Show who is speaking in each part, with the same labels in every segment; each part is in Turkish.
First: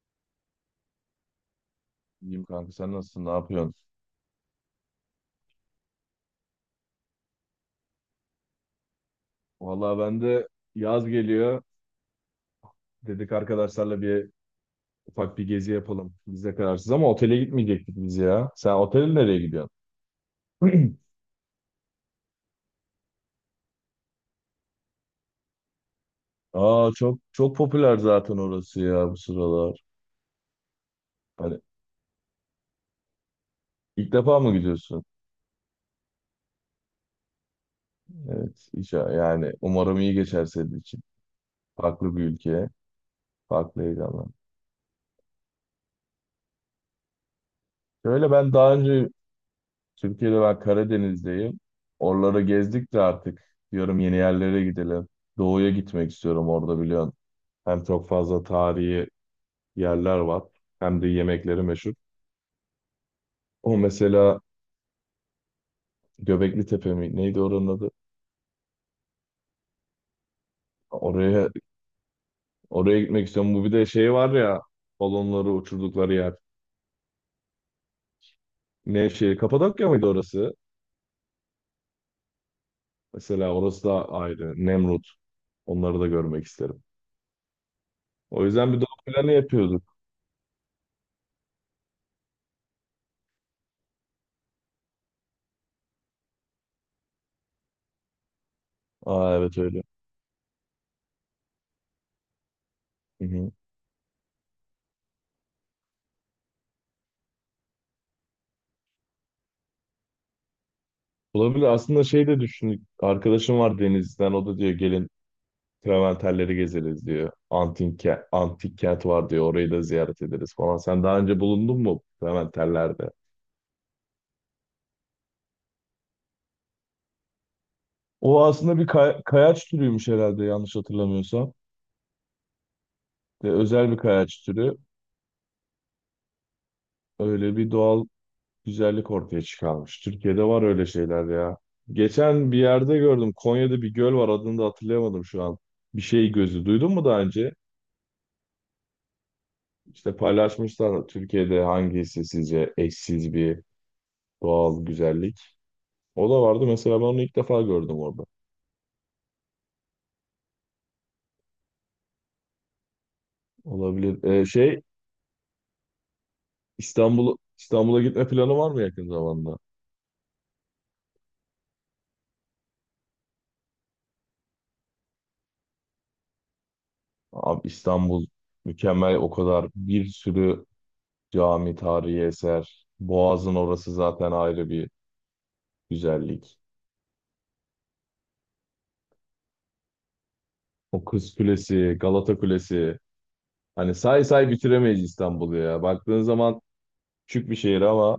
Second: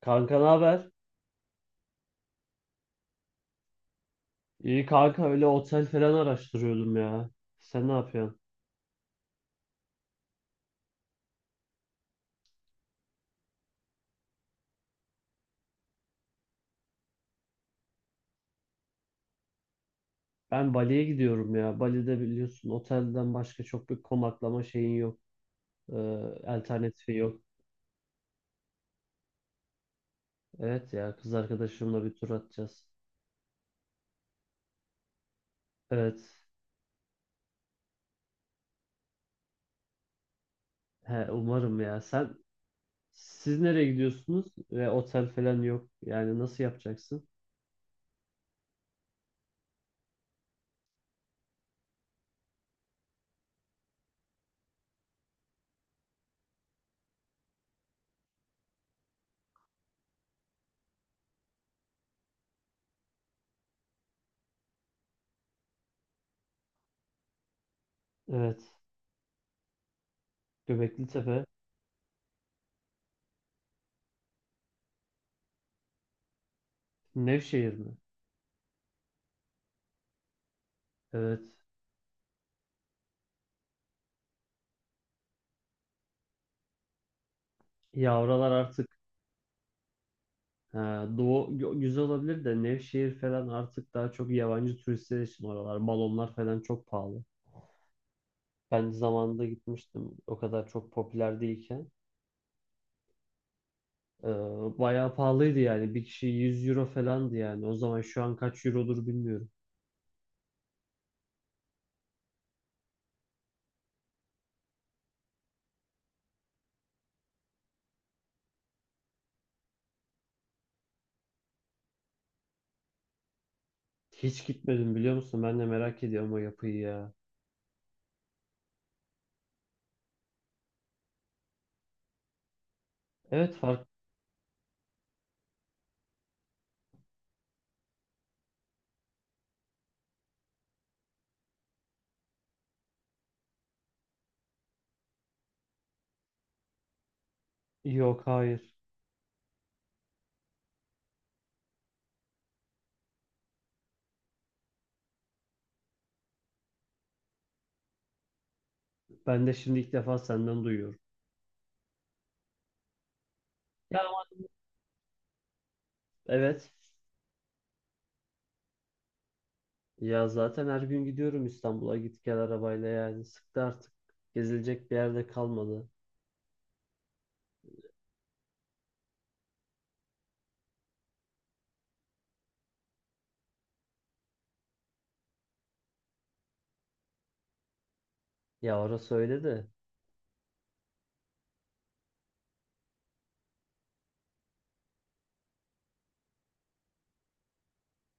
Speaker 1: Kanka ne haber?
Speaker 2: İyiyim kanka, sen nasılsın? Ne yapıyorsun?
Speaker 1: İyi kanka öyle otel falan araştırıyordum ya. Sen ne yapıyorsun?
Speaker 2: Vallahi ben de yaz geliyor. Dedik arkadaşlarla bir ufak bir gezi yapalım. Biz de kararsız ama otele gitmeyecektik biz ya. Sen otele nereye gidiyorsun?
Speaker 1: Ben Bali'ye gidiyorum ya. Bali'de biliyorsun otelden başka çok bir konaklama şeyin yok. Ee,
Speaker 2: Aa,
Speaker 1: Alternatifi
Speaker 2: çok
Speaker 1: yok.
Speaker 2: çok popüler zaten orası ya bu sıralar.
Speaker 1: Evet ya kız
Speaker 2: Hani
Speaker 1: arkadaşımla bir tur atacağız.
Speaker 2: ilk defa mı gidiyorsun?
Speaker 1: Evet.
Speaker 2: Evet. Yani umarım iyi geçer senin için.
Speaker 1: He, umarım ya.
Speaker 2: Farklı bir
Speaker 1: Sen
Speaker 2: ülke,
Speaker 1: siz
Speaker 2: farklı
Speaker 1: nereye
Speaker 2: heyecanlar.
Speaker 1: gidiyorsunuz? Ve otel falan yok. Yani nasıl yapacaksın?
Speaker 2: Şöyle, ben daha önce Türkiye'de, ben Karadeniz'deyim. Oraları gezdik de artık diyorum yeni yerlere gidelim. Doğu'ya gitmek istiyorum, orada biliyorsun. Hem çok fazla tarihi yerler var, hem de yemekleri meşhur. O mesela Göbekli Tepe mi? Neydi oranın adı?
Speaker 1: Evet. Göbekli Tepe.
Speaker 2: Oraya oraya gitmek istiyorum. Bu, bir de şey var ya, balonları uçurdukları yer.
Speaker 1: Nevşehir mi?
Speaker 2: Nevşehir, Kapadokya mıydı orası?
Speaker 1: Evet.
Speaker 2: Mesela orası da ayrı. Nemrut. Onları da görmek isterim.
Speaker 1: Ya
Speaker 2: O
Speaker 1: oralar
Speaker 2: yüzden bir doğu
Speaker 1: artık.
Speaker 2: planı yapıyorduk.
Speaker 1: Ha, güzel olabilir de Nevşehir falan artık daha çok yabancı turistler için oralar. Balonlar falan çok pahalı. Ben
Speaker 2: Aa,
Speaker 1: zamanında
Speaker 2: evet öyle.
Speaker 1: gitmiştim, o kadar çok popüler değilken.
Speaker 2: Hı hı.
Speaker 1: Ee, Bayağı pahalıydı yani. Bir kişi 100 € falandı yani. O zaman şu an kaç eurodur bilmiyorum.
Speaker 2: Olabilir. Aslında şey de düşündük. Arkadaşım var Denizli'den. O da diyor gelin Traventerleri gezeriz diyor. Antik, antik kent var diyor. Orayı da ziyaret ederiz falan. Sen daha önce bulundun mu Traventerlerde?
Speaker 1: Hiç gitmedim biliyor musun? Ben de merak ediyorum o yapıyı ya.
Speaker 2: O aslında bir kayaç türüymüş herhalde, yanlış hatırlamıyorsam. Ve
Speaker 1: Evet fark.
Speaker 2: özel bir kayaç türü. Öyle bir doğal güzellik ortaya çıkarmış. Türkiye'de var öyle şeyler ya. Geçen bir yerde gördüm. Konya'da bir göl var. Adını da hatırlayamadım şu an. Bir şey gözü. Duydun mu daha önce?
Speaker 1: Yok hayır.
Speaker 2: İşte paylaşmışlar, Türkiye'de hangisi sizce eşsiz bir doğal güzellik. O da vardı, mesela ben onu ilk defa gördüm orada.
Speaker 1: Ben de şimdi ilk defa senden duyuyorum. Ya ama
Speaker 2: Olabilir. Şey,
Speaker 1: evet.
Speaker 2: İstanbul'a gitme planı var mı yakın zamanda?
Speaker 1: Ya zaten her gün gidiyorum İstanbul'a, git gel arabayla, yani sıktı artık. Gezilecek bir yerde kalmadı.
Speaker 2: Abi, İstanbul mükemmel, o kadar bir sürü cami, tarihi eser. Boğaz'ın orası zaten ayrı bir güzellik.
Speaker 1: Ya orası öyle de.
Speaker 2: O Kız Kulesi, Galata Kulesi. Hani say say bitiremeyiz İstanbul'u ya. Baktığın zaman küçük bir şehir ama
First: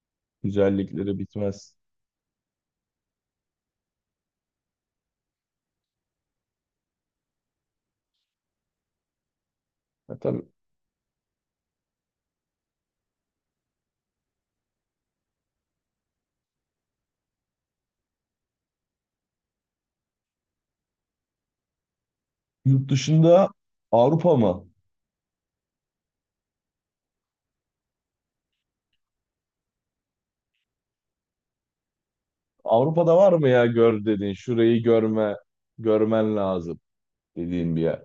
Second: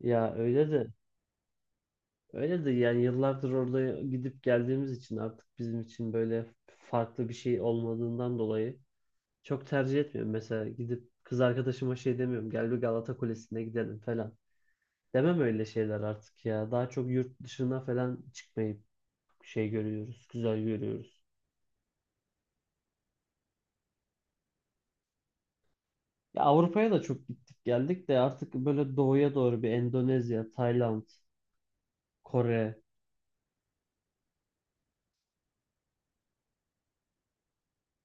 Speaker 1: Ya öyle de.
Speaker 2: güzellikleri bitmez.
Speaker 1: Öyle de yani yıllardır orada gidip geldiğimiz için artık bizim için böyle farklı bir şey olmadığından dolayı çok tercih
Speaker 2: Ya
Speaker 1: etmiyorum.
Speaker 2: tabii.
Speaker 1: Mesela gidip kız arkadaşıma şey demiyorum, gel bir Galata Kulesi'ne gidelim falan. Demem öyle şeyler artık ya. Daha çok yurt dışına falan çıkmayı şey görüyoruz, güzel görüyoruz.
Speaker 2: Yurt dışında, Avrupa mı?
Speaker 1: Ya Avrupa'ya da çok gittik geldik de artık böyle doğuya doğru bir Endonezya, Tayland, Kore.
Speaker 2: Avrupa'da var mı ya, gör dediğin, şurayı görme, görmen lazım dediğin bir yer?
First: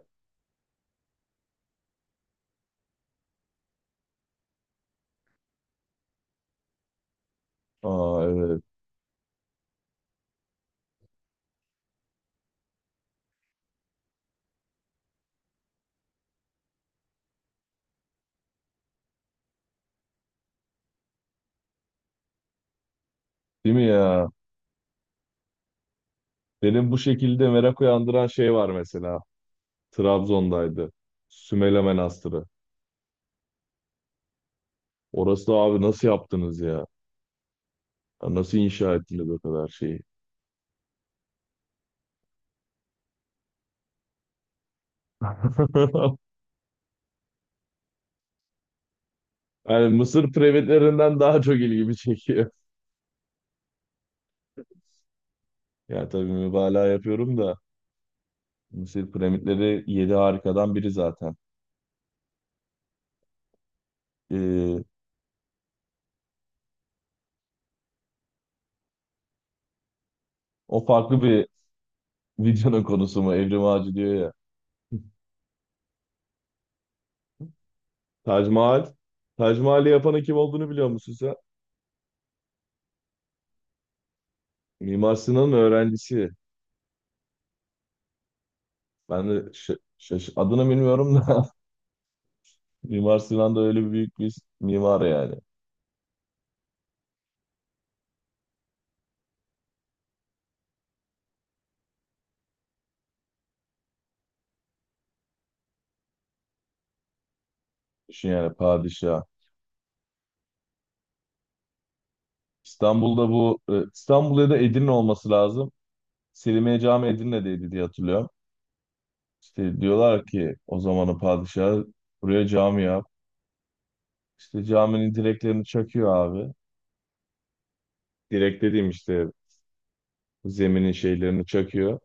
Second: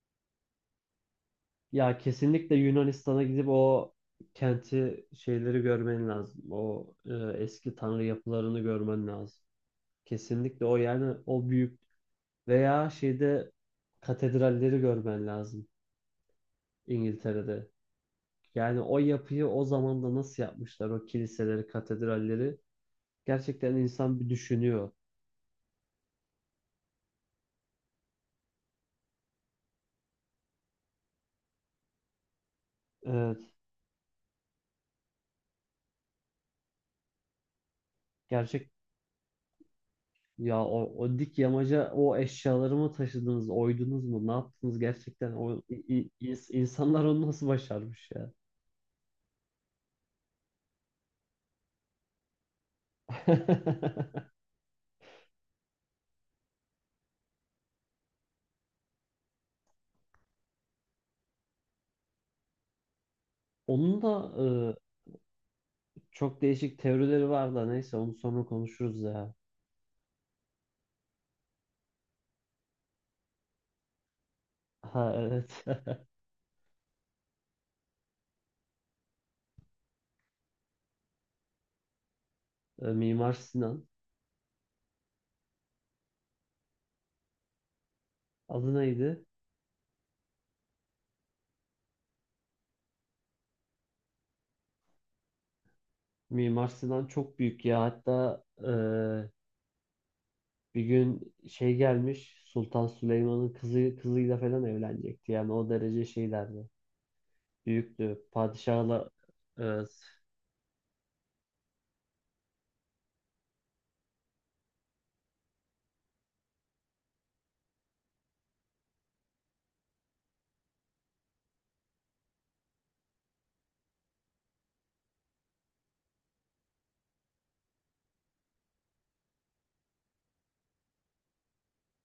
Speaker 1: Ya kesinlikle Yunanistan'a gidip o kenti şeyleri görmen lazım. O eski tanrı
Speaker 2: Aa,
Speaker 1: yapılarını
Speaker 2: evet.
Speaker 1: görmen lazım. Kesinlikle o yani o büyük veya şeyde katedralleri görmen lazım İngiltere'de. Yani o yapıyı o zamanda nasıl yapmışlar o kiliseleri, katedralleri.
Speaker 2: Değil
Speaker 1: Gerçekten
Speaker 2: mi
Speaker 1: insan bir
Speaker 2: ya?
Speaker 1: düşünüyor.
Speaker 2: Benim bu şekilde merak uyandıran şey var mesela. Trabzon'daydı. Sümele Manastırı. Orası da, abi nasıl yaptınız ya? Ya nasıl
Speaker 1: Evet.
Speaker 2: inşa ettiniz o kadar şeyi?
Speaker 1: Ya o, o dik yamaca o eşyaları mı taşıdınız, oydunuz mu, ne yaptınız gerçekten? O i- i- ins- insanlar onu nasıl başarmış ya?
Speaker 2: Yani Mısır piramitlerinden daha çok ilgimi çekiyor. Ya tabii mübalağa yapıyorum da, Mısır piramitleri yedi harikadan biri zaten.
Speaker 1: Onun da
Speaker 2: Ee,
Speaker 1: çok değişik teorileri var da neyse onu sonra konuşuruz ya.
Speaker 2: O farklı bir videonun konusu mu? Evrim Ağacı diyor ya.
Speaker 1: Ha evet.
Speaker 2: Tac Mahal. Tac Mahal'i yapanın kim olduğunu biliyor musun sen?
Speaker 1: Mimar Sinan.
Speaker 2: Mimar Sinan'ın öğrencisi.
Speaker 1: Adı neydi?
Speaker 2: Ben de adını bilmiyorum da Mimar Sinan da öyle büyük bir mimar yani.
Speaker 1: Mimar Sinan çok büyük ya. Hatta bir gün şey gelmiş, Sultan Süleyman'ın kızı kızıyla falan evlenecekti. Yani o derece şeylerdi. Büyüktü.
Speaker 2: Düşün yani,
Speaker 1: Padişahla.
Speaker 2: padişah.
Speaker 1: Evet.
Speaker 2: İstanbul'da bu İstanbul ya da Edirne olması lazım. Selimiye Cami Edirne'deydi diye hatırlıyorum. İşte diyorlar ki o zamanın padişahı buraya cami yap. İşte caminin direklerini çakıyor abi. Direk dediğim işte zeminin şeylerini çakıyor.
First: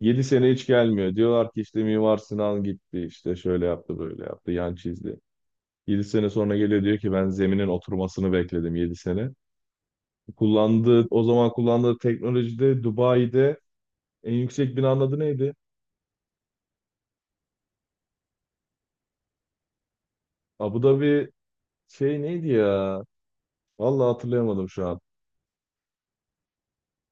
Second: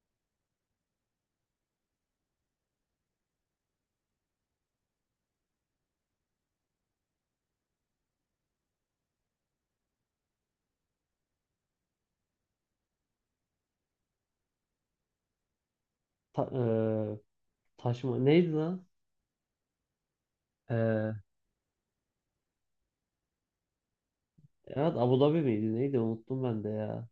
Speaker 2: 7 sene hiç gelmiyor. Diyorlar ki işte Mimar Sinan gitti, işte şöyle yaptı böyle yaptı, yan çizdi. 7 sene sonra geliyor, diyor ki ben zeminin oturmasını bekledim 7 sene. O zaman kullandığı teknolojide Dubai'de en yüksek binanın adı neydi?
Speaker 1: Ta, eee, Taşıma neydi lan?
Speaker 2: Abu
Speaker 1: Ee,
Speaker 2: Dhabi, şey neydi ya? Vallahi hatırlayamadım şu
Speaker 1: Evet,
Speaker 2: an.
Speaker 1: Abu Dhabi miydi neydi, unuttum ben de ya.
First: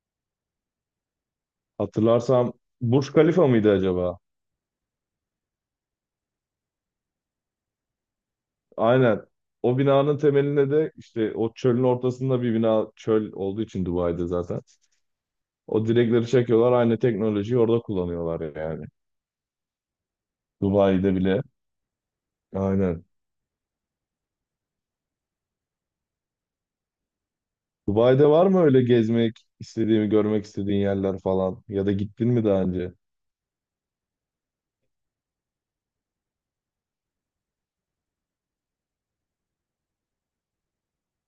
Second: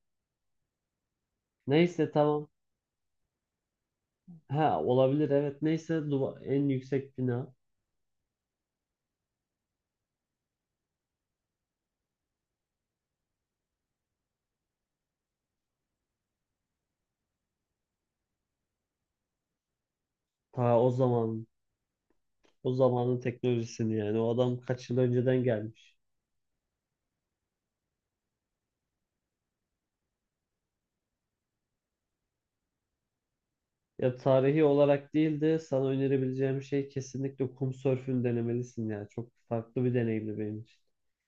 Speaker 1: Neyse tamam.
Speaker 2: Hatırlarsam, Burj Khalifa mıydı acaba?
Speaker 1: Ha olabilir, evet, neyse en yüksek bina.
Speaker 2: Aynen. O binanın temelinde de işte o çölün ortasında bir bina, çöl olduğu için Dubai'de zaten. O direkleri çekiyorlar, aynı teknolojiyi orada kullanıyorlar yani.
Speaker 1: Ta o
Speaker 2: Dubai'de bile.
Speaker 1: zaman o
Speaker 2: Aynen.
Speaker 1: zamanın teknolojisini, yani o adam kaç yıl önceden gelmiş.
Speaker 2: Dubai'de var mı öyle gezmek istediğimi, görmek istediğin yerler falan? Ya da gittin mi daha önce?
Speaker 1: Ya tarihi olarak değil de sana önerebileceğim şey kesinlikle kum sörfünü denemelisin ya. Çok farklı bir deneyimdi benim için.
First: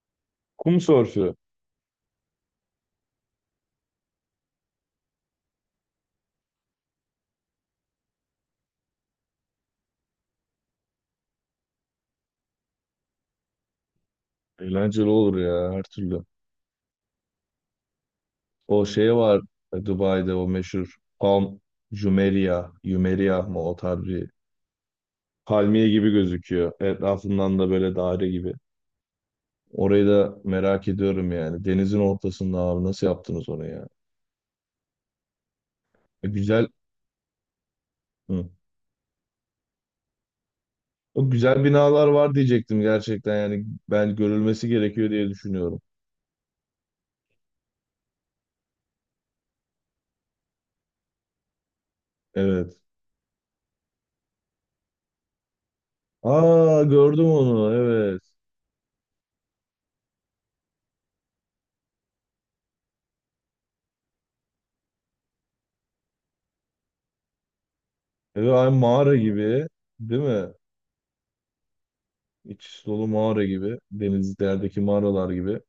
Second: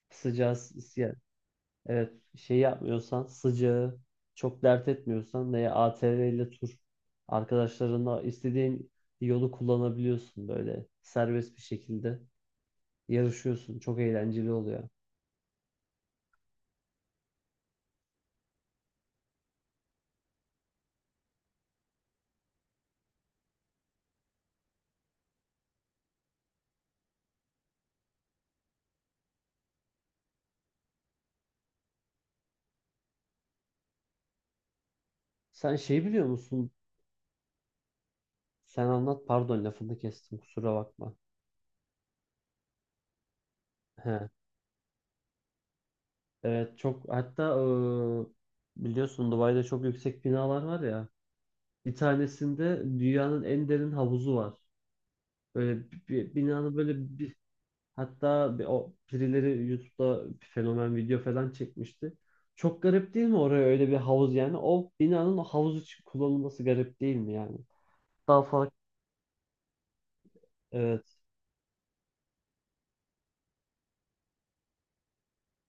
Speaker 1: Sıcağı.
Speaker 2: Kum sörfü.
Speaker 1: Evet, şey yapmıyorsan, sıcağı çok dert etmiyorsan veya ATV ile tur, arkadaşlarınla istediğin yolu kullanabiliyorsun, böyle serbest bir şekilde yarışıyorsun. Çok eğlenceli oluyor.
Speaker 2: Eğlenceli olur ya, her türlü. O şey var, Dubai'de o meşhur Palm Jumeirah. Jumeirah mı? O tarz bir palmiye gibi gözüküyor. Etrafından da böyle daire gibi. Orayı da merak ediyorum yani. Denizin ortasında abi nasıl yaptınız onu ya?
Speaker 1: Sen şey biliyor
Speaker 2: Güzel.
Speaker 1: musun?
Speaker 2: Hı.
Speaker 1: Sen anlat, pardon lafını kestim, kusura bakma.
Speaker 2: O güzel binalar var, diyecektim gerçekten yani,
Speaker 1: He,
Speaker 2: ben görülmesi gerekiyor diye düşünüyorum.
Speaker 1: evet çok, hatta biliyorsun Dubai'de çok yüksek binalar var ya. Bir
Speaker 2: Evet.
Speaker 1: tanesinde dünyanın en derin havuzu var. Böyle bir binanın
Speaker 2: Aa,
Speaker 1: böyle.
Speaker 2: gördüm onu, evet.
Speaker 1: Hatta o birileri YouTube'da fenomen video falan çekmişti. Çok garip değil mi oraya öyle bir havuz yani? O binanın o havuz için kullanılması garip değil mi yani? Daha
Speaker 2: Evet aynı
Speaker 1: farklı.
Speaker 2: mağara gibi değil mi?
Speaker 1: Evet.
Speaker 2: İç dolu mağara gibi. Denizlerdeki mağaralar gibi.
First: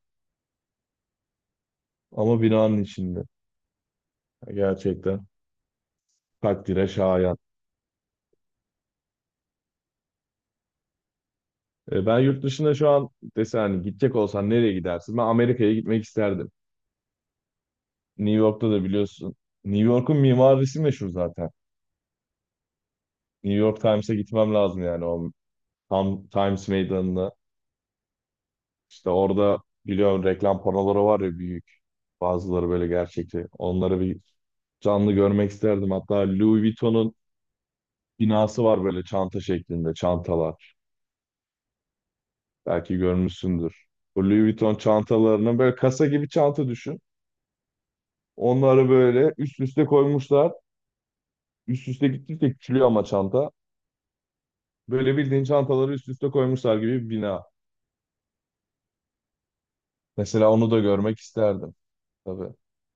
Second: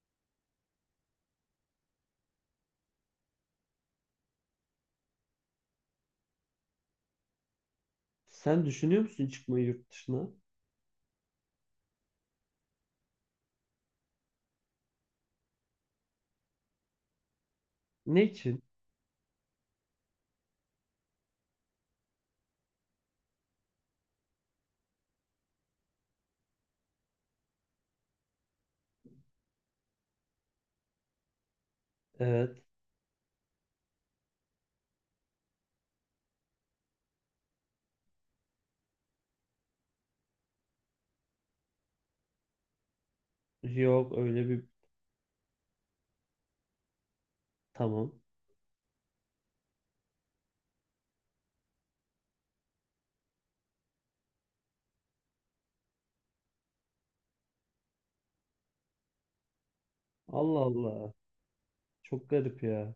Speaker 2: Ama binanın içinde. Gerçekten takdire şayan.
Speaker 1: Sen düşünüyor musun çıkmayı yurt dışına?
Speaker 2: Ben yurt dışında şu an desen, hani gidecek olsan nereye gidersin? Ben Amerika'ya gitmek isterdim.
Speaker 1: Ne
Speaker 2: New
Speaker 1: için?
Speaker 2: York'ta da biliyorsun. New York'un mimarisi meşhur zaten. New York Times'e gitmem lazım yani, o tam Times Meydanı'na. İşte orada biliyorum reklam panoları var ya, büyük.
Speaker 1: Evet.
Speaker 2: Bazıları böyle gerçekçi. Onları bir canlı görmek isterdim. Hatta Louis Vuitton'un binası var, böyle çanta şeklinde çantalar. Belki görmüşsündür.
Speaker 1: Yok
Speaker 2: Bu Louis
Speaker 1: öyle bir,
Speaker 2: Vuitton çantalarının böyle kasa gibi çanta düşün.
Speaker 1: tamam.
Speaker 2: Onları böyle üst üste koymuşlar. Üst üste gittikçe küçülüyor ama çanta. Böyle bildiğin çantaları üst üste koymuşlar gibi bir bina. Mesela
Speaker 1: Allah
Speaker 2: onu da
Speaker 1: Allah.
Speaker 2: görmek isterdim
Speaker 1: Çok
Speaker 2: tabii.
Speaker 1: garip ya.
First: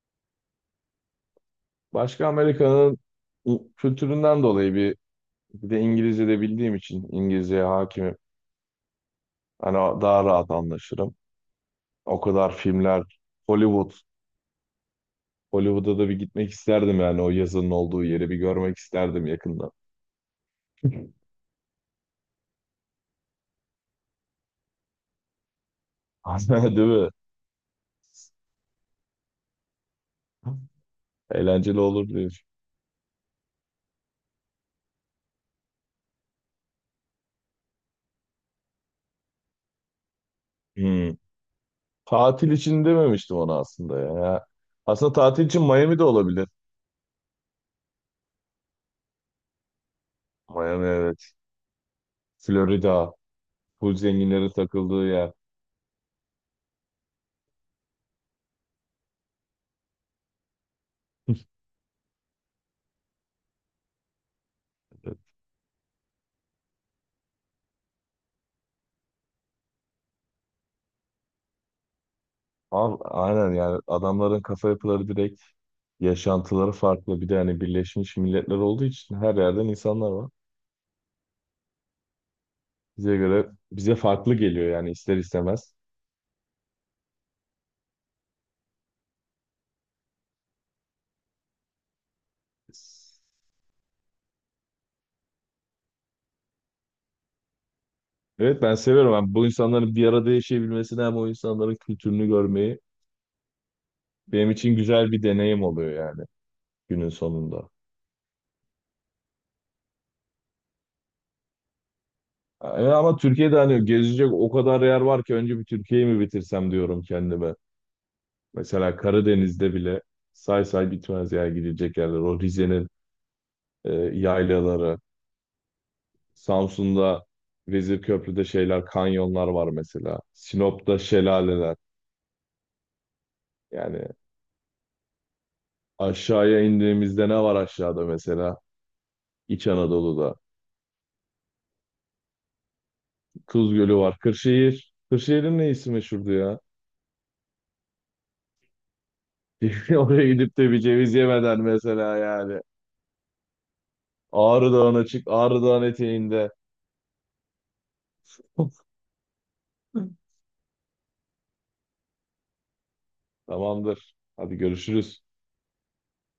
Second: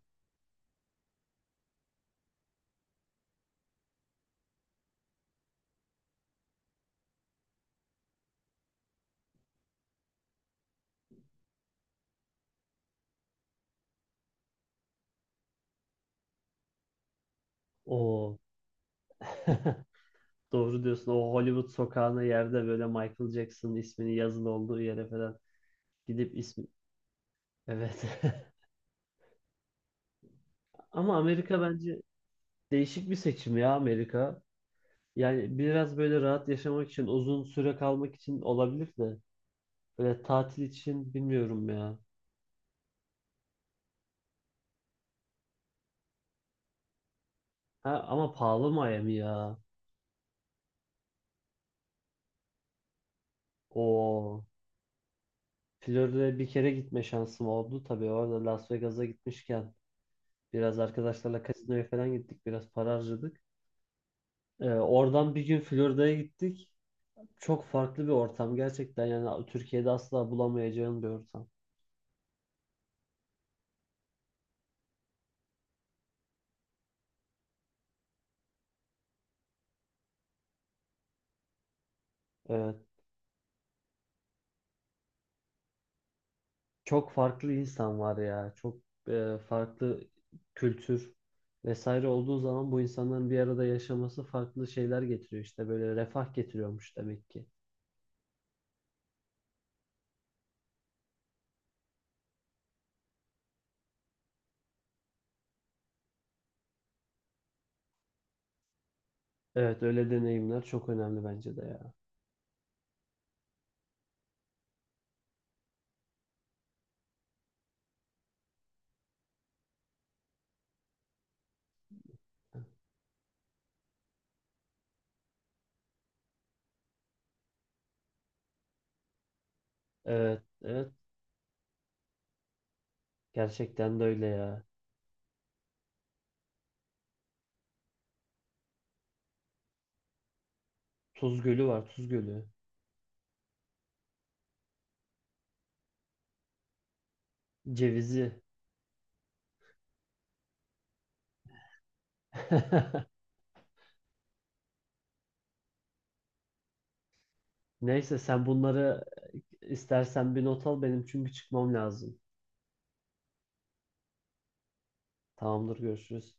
Speaker 2: Başka, Amerika'nın kültüründen dolayı bir. Bir de İngilizce de bildiğim için, İngilizceye hakimim. Hani daha rahat anlaşırım. O kadar filmler, Hollywood. Hollywood'a da bir gitmek isterdim yani, o yazının olduğu yeri bir
Speaker 1: O
Speaker 2: görmek isterdim yakından.
Speaker 1: doğru diyorsun. O Hollywood sokağına, yerde böyle Michael Jackson ismini yazılı olduğu yere falan gidip ismi.
Speaker 2: Değil mi?
Speaker 1: Evet. Ama Amerika
Speaker 2: Eğlenceli
Speaker 1: bence,
Speaker 2: olur diyor.
Speaker 1: değişik bir seçim ya Amerika. Yani biraz böyle rahat yaşamak için, uzun süre kalmak için olabilir de. Böyle tatil için
Speaker 2: Hmm.
Speaker 1: bilmiyorum ya.
Speaker 2: Tatil için dememiştim ona aslında ya. Aslında tatil için Miami de olabilir.
Speaker 1: Ha, ama pahalı Miami ya.
Speaker 2: Miami, evet. Florida. Full
Speaker 1: O
Speaker 2: zenginlerin takıldığı yer.
Speaker 1: Florida'ya bir kere gitme şansım oldu. Tabii orada Las Vegas'a gitmişken biraz arkadaşlarla kasinoya falan gittik. Biraz para harcadık. Oradan bir gün Florida'ya gittik. Çok farklı bir ortam gerçekten. Yani Türkiye'de asla bulamayacağın bir ortam.
Speaker 2: Abi, aynen yani adamların kafa yapıları direkt, yaşantıları farklı. Bir de hani Birleşmiş Milletler olduğu için her yerden insanlar var.
Speaker 1: Evet.
Speaker 2: Bize göre bize farklı geliyor yani ister istemez.
Speaker 1: Çok farklı insan var ya. Çok farklı kültür vesaire olduğu zaman bu insanların bir arada yaşaması farklı şeyler getiriyor, işte böyle refah getiriyormuş demek ki.
Speaker 2: Evet, ben seviyorum. Ben bu insanların bir arada yaşayabilmesini, hem o insanların kültürünü görmeyi, benim için güzel bir deneyim oluyor yani günün sonunda.
Speaker 1: Evet öyle deneyimler çok önemli bence de ya.
Speaker 2: Yani ama Türkiye'de hani gezecek o kadar yer var ki, önce bir Türkiye'yi mi bitirsem diyorum kendime. Mesela Karadeniz'de bile say say bitmez yer, gidecek yerler. O Rize'nin yaylaları, Samsun'da Vezirköprü'de şeyler, kanyonlar var mesela.
Speaker 1: Evet evet,
Speaker 2: Sinop'ta şelaleler. Yani
Speaker 1: gerçekten de öyle ya.
Speaker 2: aşağıya indiğimizde ne var aşağıda mesela? İç Anadolu'da.
Speaker 1: Tuz Gölü var, Tuz Gölü.
Speaker 2: Tuz Gölü var. Kırşehir. Kırşehir'in neyisi meşhurdu ya?
Speaker 1: Cevizi.
Speaker 2: Oraya gidip de bir ceviz yemeden mesela yani. Ağrı Dağı'na çık, Ağrı Dağı'nın eteğinde.
Speaker 1: Neyse sen bunları istersen bir not al benim, çünkü çıkmam lazım.
Speaker 2: Tamamdır. Hadi görüşürüz.
Speaker 1: Tamamdır, görüşürüz.